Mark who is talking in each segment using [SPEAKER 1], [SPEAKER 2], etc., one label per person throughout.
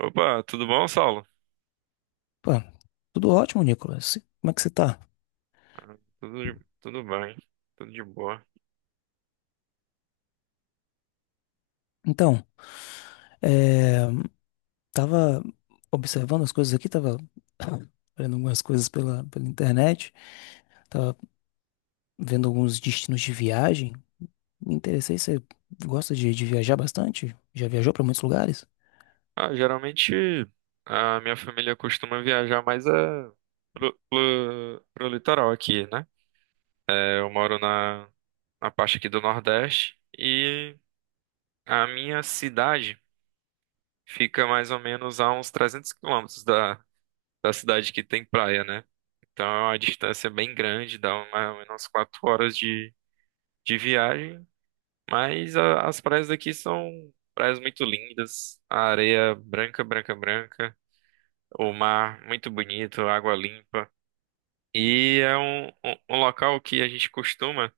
[SPEAKER 1] Opa, tudo bom, Saulo?
[SPEAKER 2] Pô, tudo ótimo, Nicolas. Como é que você tá?
[SPEAKER 1] Ah, tudo, tudo bem, tudo de boa.
[SPEAKER 2] Então, é, tava observando as coisas aqui, tava vendo algumas coisas pela internet, tava vendo alguns destinos de viagem. Me interessei, você gosta de viajar bastante? Já viajou pra muitos lugares?
[SPEAKER 1] Ah, geralmente a minha família costuma viajar mais pro litoral aqui, né? É, eu moro na parte aqui do Nordeste e a minha cidade fica mais ou menos a uns 300 quilômetros da cidade que tem praia, né? Então é uma distância bem grande, dá mais ou menos 4 horas de viagem. Mas as praias daqui são praias muito lindas, a areia branca, branca, branca, o mar muito bonito, água limpa. E é um local que a gente costuma,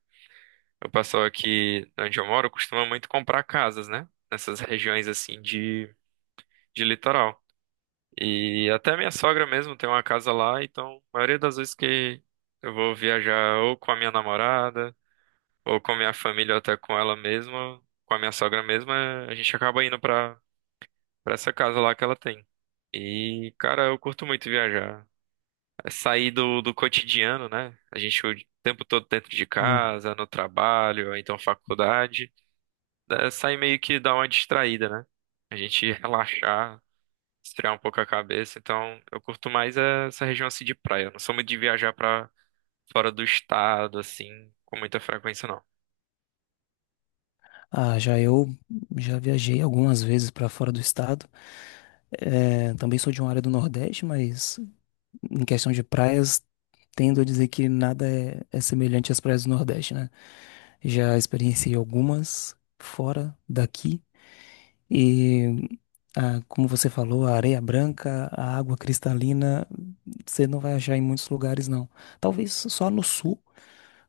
[SPEAKER 1] o pessoal aqui onde eu moro costuma muito comprar casas, né? Nessas regiões assim de litoral. E até minha sogra mesmo tem uma casa lá, então a maioria das vezes que eu vou viajar ou com a minha namorada, ou com a minha família, ou até com ela mesma, com a minha sogra mesma, a gente acaba indo pra essa casa lá que ela tem. E, cara, eu curto muito viajar. É sair do cotidiano, né? A gente o tempo todo dentro de
[SPEAKER 2] Sim.
[SPEAKER 1] casa, no trabalho, ou então faculdade. É sair meio que dar uma distraída, né? A gente relaxar, esfriar um pouco a cabeça. Então, eu curto mais é essa região assim de praia. Eu não sou muito de viajar pra fora do estado, assim, com muita frequência, não.
[SPEAKER 2] Ah, já eu já viajei algumas vezes para fora do estado. É, também sou de uma área do Nordeste, mas em questão de praias, tendo a dizer que nada é semelhante às praias do Nordeste, né? Já experienciei algumas fora daqui. e Ah, como você falou, a areia branca, a água cristalina, você não vai achar em muitos lugares, não. Talvez só no sul,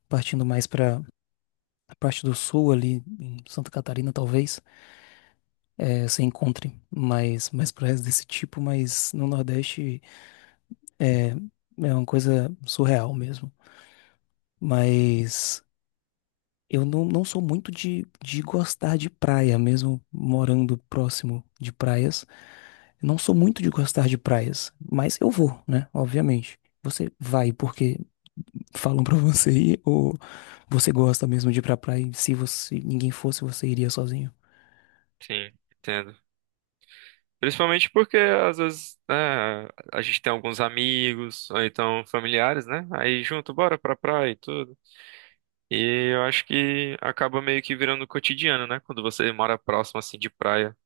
[SPEAKER 2] partindo mais para a parte do sul ali, em Santa Catarina, talvez, você encontre mais praias desse tipo, mas no Nordeste é uma coisa surreal mesmo. Mas eu não sou muito de gostar de praia, mesmo morando próximo de praias. Não sou muito de gostar de praias, mas eu vou, né? Obviamente. Você vai porque falam pra você ir ou você gosta mesmo de ir pra praia? Se você, ninguém fosse, você iria sozinho?
[SPEAKER 1] Sim, entendo. Principalmente porque às vezes, né, a gente tem alguns amigos, ou então familiares, né? Aí junto, bora pra praia e tudo. E eu acho que acaba meio que virando cotidiano, né? Quando você mora próximo assim de praia,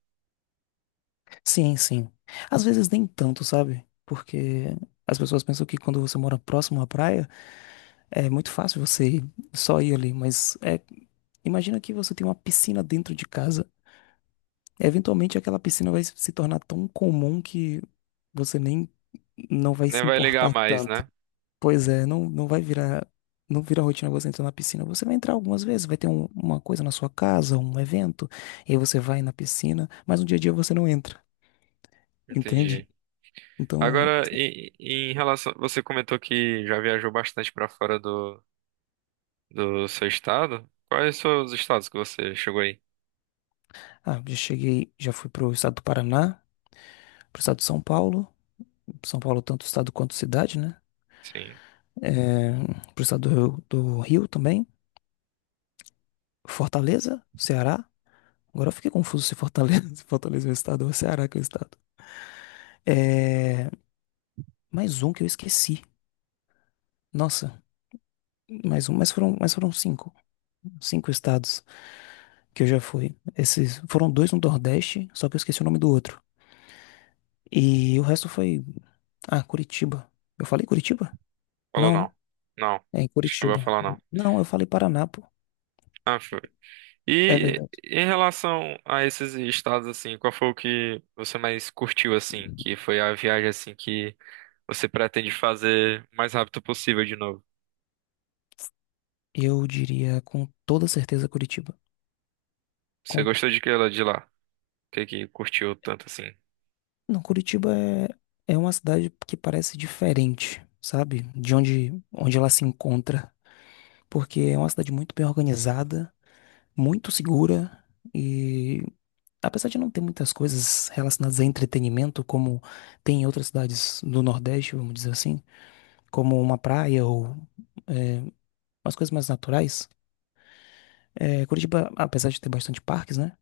[SPEAKER 2] Sim, sim. Às vezes nem tanto, sabe? Porque as pessoas pensam que quando você mora próximo à praia, é muito fácil você só ir ali, mas é, imagina que você tem uma piscina dentro de casa. Eventualmente aquela piscina vai se tornar tão comum que você nem não vai
[SPEAKER 1] nem
[SPEAKER 2] se
[SPEAKER 1] vai ligar
[SPEAKER 2] importar
[SPEAKER 1] mais,
[SPEAKER 2] tanto.
[SPEAKER 1] né?
[SPEAKER 2] Pois é, não vai virar, não vira rotina você entrar na piscina. Você vai entrar algumas vezes, vai ter uma coisa na sua casa, um evento, e aí você vai na piscina, mas no dia a dia você não entra, entende?
[SPEAKER 1] Entendi.
[SPEAKER 2] Então,
[SPEAKER 1] Agora, e em relação, você comentou que já viajou bastante pra fora do seu estado. Quais são os estados que você chegou aí?
[SPEAKER 2] ah, já cheguei, já fui pro estado do Paraná, pro estado de São Paulo, São Paulo tanto estado quanto cidade, né?
[SPEAKER 1] Sim.
[SPEAKER 2] É, pro estado do Rio também, Fortaleza, Ceará. Agora eu fiquei confuso se Fortaleza, se Fortaleza é o estado ou Ceará que é o estado. É, mais um que eu esqueci. Nossa, mais um, mas foram cinco. Cinco estados que eu já fui. Esses foram dois no Nordeste, só que eu esqueci o nome do outro. E o resto foi. Ah, Curitiba. Eu falei Curitiba?
[SPEAKER 1] Falou
[SPEAKER 2] Não, né?
[SPEAKER 1] não. Não.
[SPEAKER 2] É em
[SPEAKER 1] Chegou a
[SPEAKER 2] Curitiba.
[SPEAKER 1] falar não.
[SPEAKER 2] Não, eu falei Paraná, pô.
[SPEAKER 1] Ah, foi.
[SPEAKER 2] É
[SPEAKER 1] E
[SPEAKER 2] verdade.
[SPEAKER 1] em relação a esses estados assim, qual foi o que você mais curtiu assim, que foi a viagem assim que você pretende fazer o mais rápido possível de novo?
[SPEAKER 2] Eu diria com toda certeza Curitiba.
[SPEAKER 1] Você
[SPEAKER 2] Com
[SPEAKER 1] gostou de que ela de lá? O que que curtiu tanto assim?
[SPEAKER 2] Não, Curitiba é uma cidade que parece diferente, sabe? De onde ela se encontra. Porque é uma cidade muito bem organizada, muito segura e, apesar de não ter muitas coisas relacionadas a entretenimento, como tem em outras cidades do Nordeste, vamos dizer assim, como uma praia ou é, umas coisas mais naturais, é, Curitiba, apesar de ter bastante parques, né?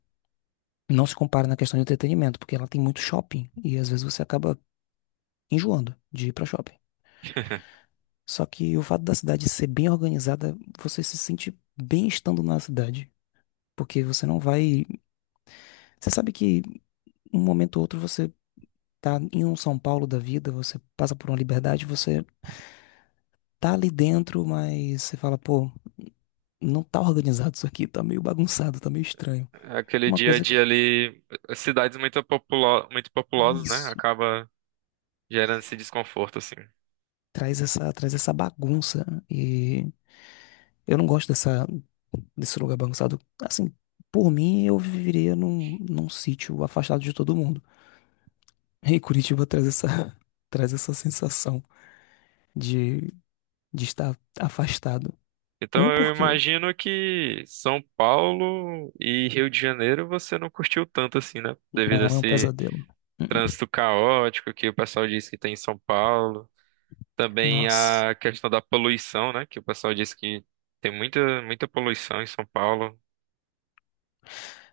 [SPEAKER 2] Não se compara na questão de entretenimento, porque ela tem muito shopping e às vezes você acaba enjoando de ir pra shopping. Só que o fato da cidade ser bem organizada, você se sente bem estando na cidade. Porque você não vai. Você sabe que um momento ou outro você tá em um São Paulo da vida, você passa por uma liberdade, você tá ali dentro, mas você fala, pô, não tá organizado isso aqui, tá meio bagunçado, tá meio estranho.
[SPEAKER 1] Aquele
[SPEAKER 2] Uma
[SPEAKER 1] dia a
[SPEAKER 2] coisa
[SPEAKER 1] dia
[SPEAKER 2] que.
[SPEAKER 1] ali, cidades muito populosas, né?
[SPEAKER 2] Isso.
[SPEAKER 1] Acaba gerando esse desconforto assim.
[SPEAKER 2] Traz essa bagunça. E eu não gosto dessa, desse lugar bagunçado. Assim, por mim, eu viveria num sítio afastado de todo mundo. E Curitiba traz essa, traz essa sensação de, de estar afastado.
[SPEAKER 1] Então
[SPEAKER 2] Um
[SPEAKER 1] eu
[SPEAKER 2] porque
[SPEAKER 1] imagino que São Paulo e Rio de Janeiro você não curtiu tanto assim, né? Devido a
[SPEAKER 2] não é um
[SPEAKER 1] esse
[SPEAKER 2] pesadelo. Uh-uh.
[SPEAKER 1] trânsito caótico que o pessoal diz que tem em São Paulo. Também
[SPEAKER 2] Nossa.
[SPEAKER 1] a questão da poluição, né? Que o pessoal diz que tem muita, muita poluição em São Paulo.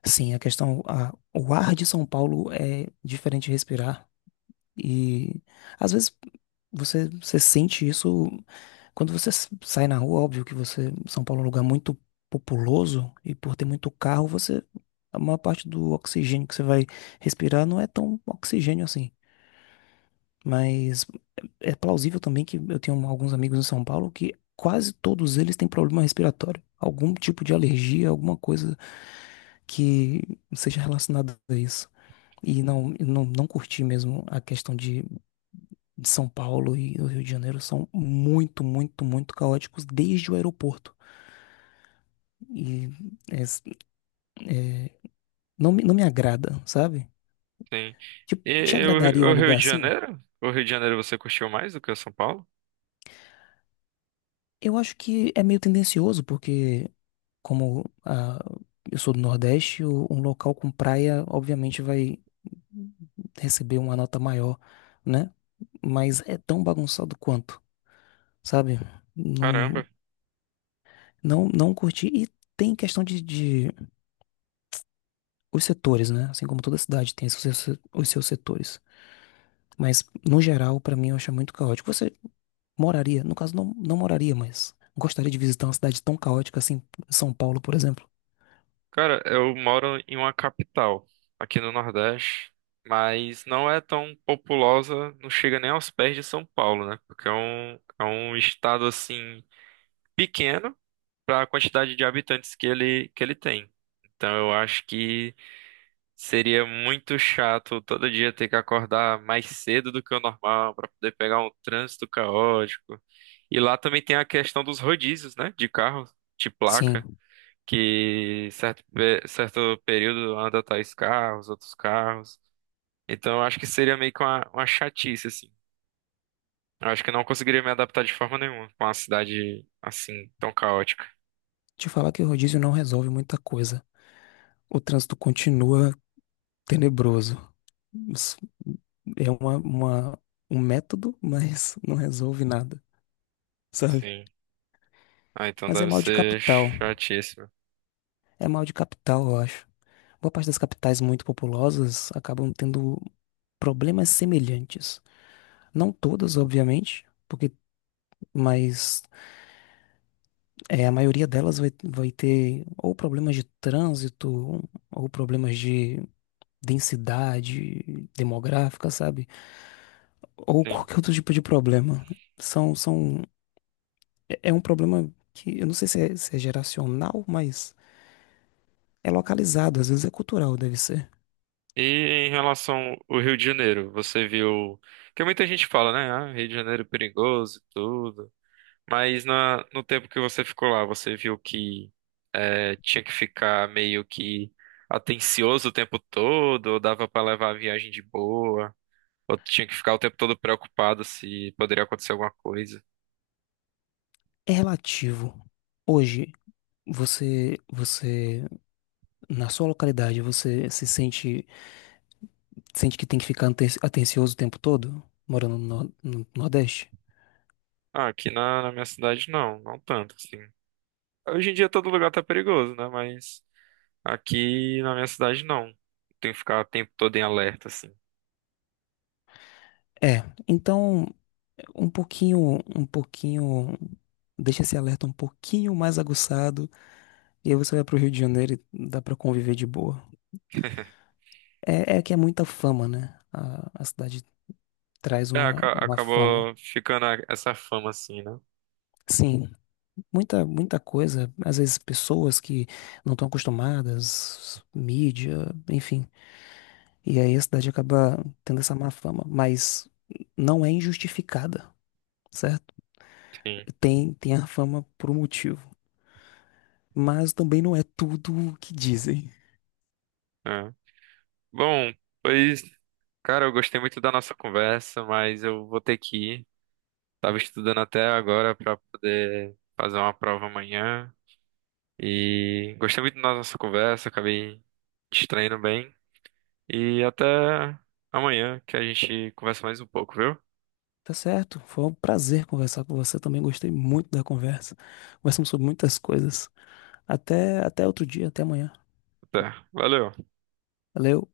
[SPEAKER 2] Sim, o ar de São Paulo é diferente de respirar. E às vezes você sente isso quando você sai na rua, óbvio que você, São Paulo é um lugar muito populoso e por ter muito carro, você, a maior parte do oxigênio que você vai respirar não é tão oxigênio assim. Mas é plausível também que eu tenho alguns amigos em São Paulo que quase todos eles têm problema respiratório, algum tipo de alergia, alguma coisa que seja relacionada a isso. E não, eu não curti mesmo a questão de São Paulo e o Rio de Janeiro são muito, muito, muito caóticos desde o aeroporto. E é, não, não me agrada, sabe?
[SPEAKER 1] Tem.
[SPEAKER 2] Tipo,
[SPEAKER 1] E
[SPEAKER 2] te
[SPEAKER 1] e
[SPEAKER 2] agradaria um
[SPEAKER 1] o Rio
[SPEAKER 2] lugar
[SPEAKER 1] de
[SPEAKER 2] assim?
[SPEAKER 1] Janeiro? O Rio de Janeiro você curtiu mais do que o São Paulo?
[SPEAKER 2] Eu acho que é meio tendencioso, porque como ah, eu sou do Nordeste, um local com praia, obviamente, vai receber uma nota maior, né? Mas é tão bagunçado quanto, sabe? Não,
[SPEAKER 1] Caramba.
[SPEAKER 2] não, não curti. E tem questão de os setores, né? Assim como toda cidade tem os seus setores. Mas, no geral, pra mim, eu acho muito caótico. Você moraria, no caso, não moraria, mas gostaria de visitar uma cidade tão caótica assim, São Paulo, por exemplo?
[SPEAKER 1] Cara, eu moro em uma capital, aqui no Nordeste, mas não é tão populosa, não chega nem aos pés de São Paulo, né? Porque é um estado assim pequeno, para a quantidade de habitantes que ele tem. Então eu acho que seria muito chato todo dia ter que acordar mais cedo do que o normal para poder pegar um trânsito caótico. E lá também tem a questão dos rodízios, né, de carro, de placa,
[SPEAKER 2] Sim,
[SPEAKER 1] que certo período anda tais carros, outros carros. Então eu acho que seria meio que uma chatice, assim. Eu acho que eu não conseguiria me adaptar de forma nenhuma com uma cidade assim tão caótica.
[SPEAKER 2] te falar que o rodízio não resolve muita coisa. O trânsito continua tenebroso. Isso é um método, mas não resolve nada, sabe?
[SPEAKER 1] Sim. Ah, então
[SPEAKER 2] Mas é
[SPEAKER 1] deve
[SPEAKER 2] mal de
[SPEAKER 1] ser
[SPEAKER 2] capital.
[SPEAKER 1] chatíssimo.
[SPEAKER 2] É mal de capital, eu acho. Boa parte das capitais muito populosas acabam tendo problemas semelhantes. Não todas, obviamente, porque, mas é, a maioria delas vai ter ou problemas de trânsito, ou problemas de densidade demográfica, sabe? Ou
[SPEAKER 1] Sim.
[SPEAKER 2] qualquer outro tipo de problema. São, são é é um problema que eu não sei se é geracional, mas é localizado, às vezes é cultural, deve ser.
[SPEAKER 1] E em relação ao Rio de Janeiro, você viu, porque muita gente fala, né? Ah, Rio de Janeiro é perigoso e tudo. Mas na... no tempo que você ficou lá, você viu que é, tinha que ficar meio que atencioso o tempo todo, ou dava pra levar a viagem de boa, ou tinha que ficar o tempo todo preocupado se poderia acontecer alguma coisa.
[SPEAKER 2] É relativo. Hoje, você, na sua localidade, você se sente, sente que tem que ficar atencioso o tempo todo, morando no Nordeste?
[SPEAKER 1] Ah, aqui na minha cidade não, não tanto, assim. Hoje em dia todo lugar tá perigoso, né? Mas, aqui na minha cidade não, tem que ficar o tempo todo em alerta, assim.
[SPEAKER 2] É. Então, um pouquinho, deixa esse alerta um pouquinho mais aguçado, e aí você vai pro Rio de Janeiro e dá pra conviver de boa. É, é que é muita fama, né? A cidade traz
[SPEAKER 1] É,
[SPEAKER 2] uma fama.
[SPEAKER 1] acabou ficando essa fama, assim, né?
[SPEAKER 2] Sim, muita coisa, às vezes pessoas que não estão acostumadas, mídia, enfim. E aí a cidade acaba tendo essa má fama, mas não é injustificada, certo?
[SPEAKER 1] Sim.
[SPEAKER 2] Tem a fama por um motivo, mas também não é tudo o que dizem.
[SPEAKER 1] É. Bom, pois, cara, eu gostei muito da nossa conversa, mas eu vou ter que ir. Tava estudando até agora pra poder fazer uma prova amanhã. E gostei muito da nossa conversa, acabei distraindo bem. E até amanhã que a gente conversa mais um pouco, viu?
[SPEAKER 2] Tá certo? Foi um prazer conversar com você também, gostei muito da conversa. Conversamos sobre muitas coisas. Até outro dia, até amanhã.
[SPEAKER 1] Até. Valeu.
[SPEAKER 2] Valeu.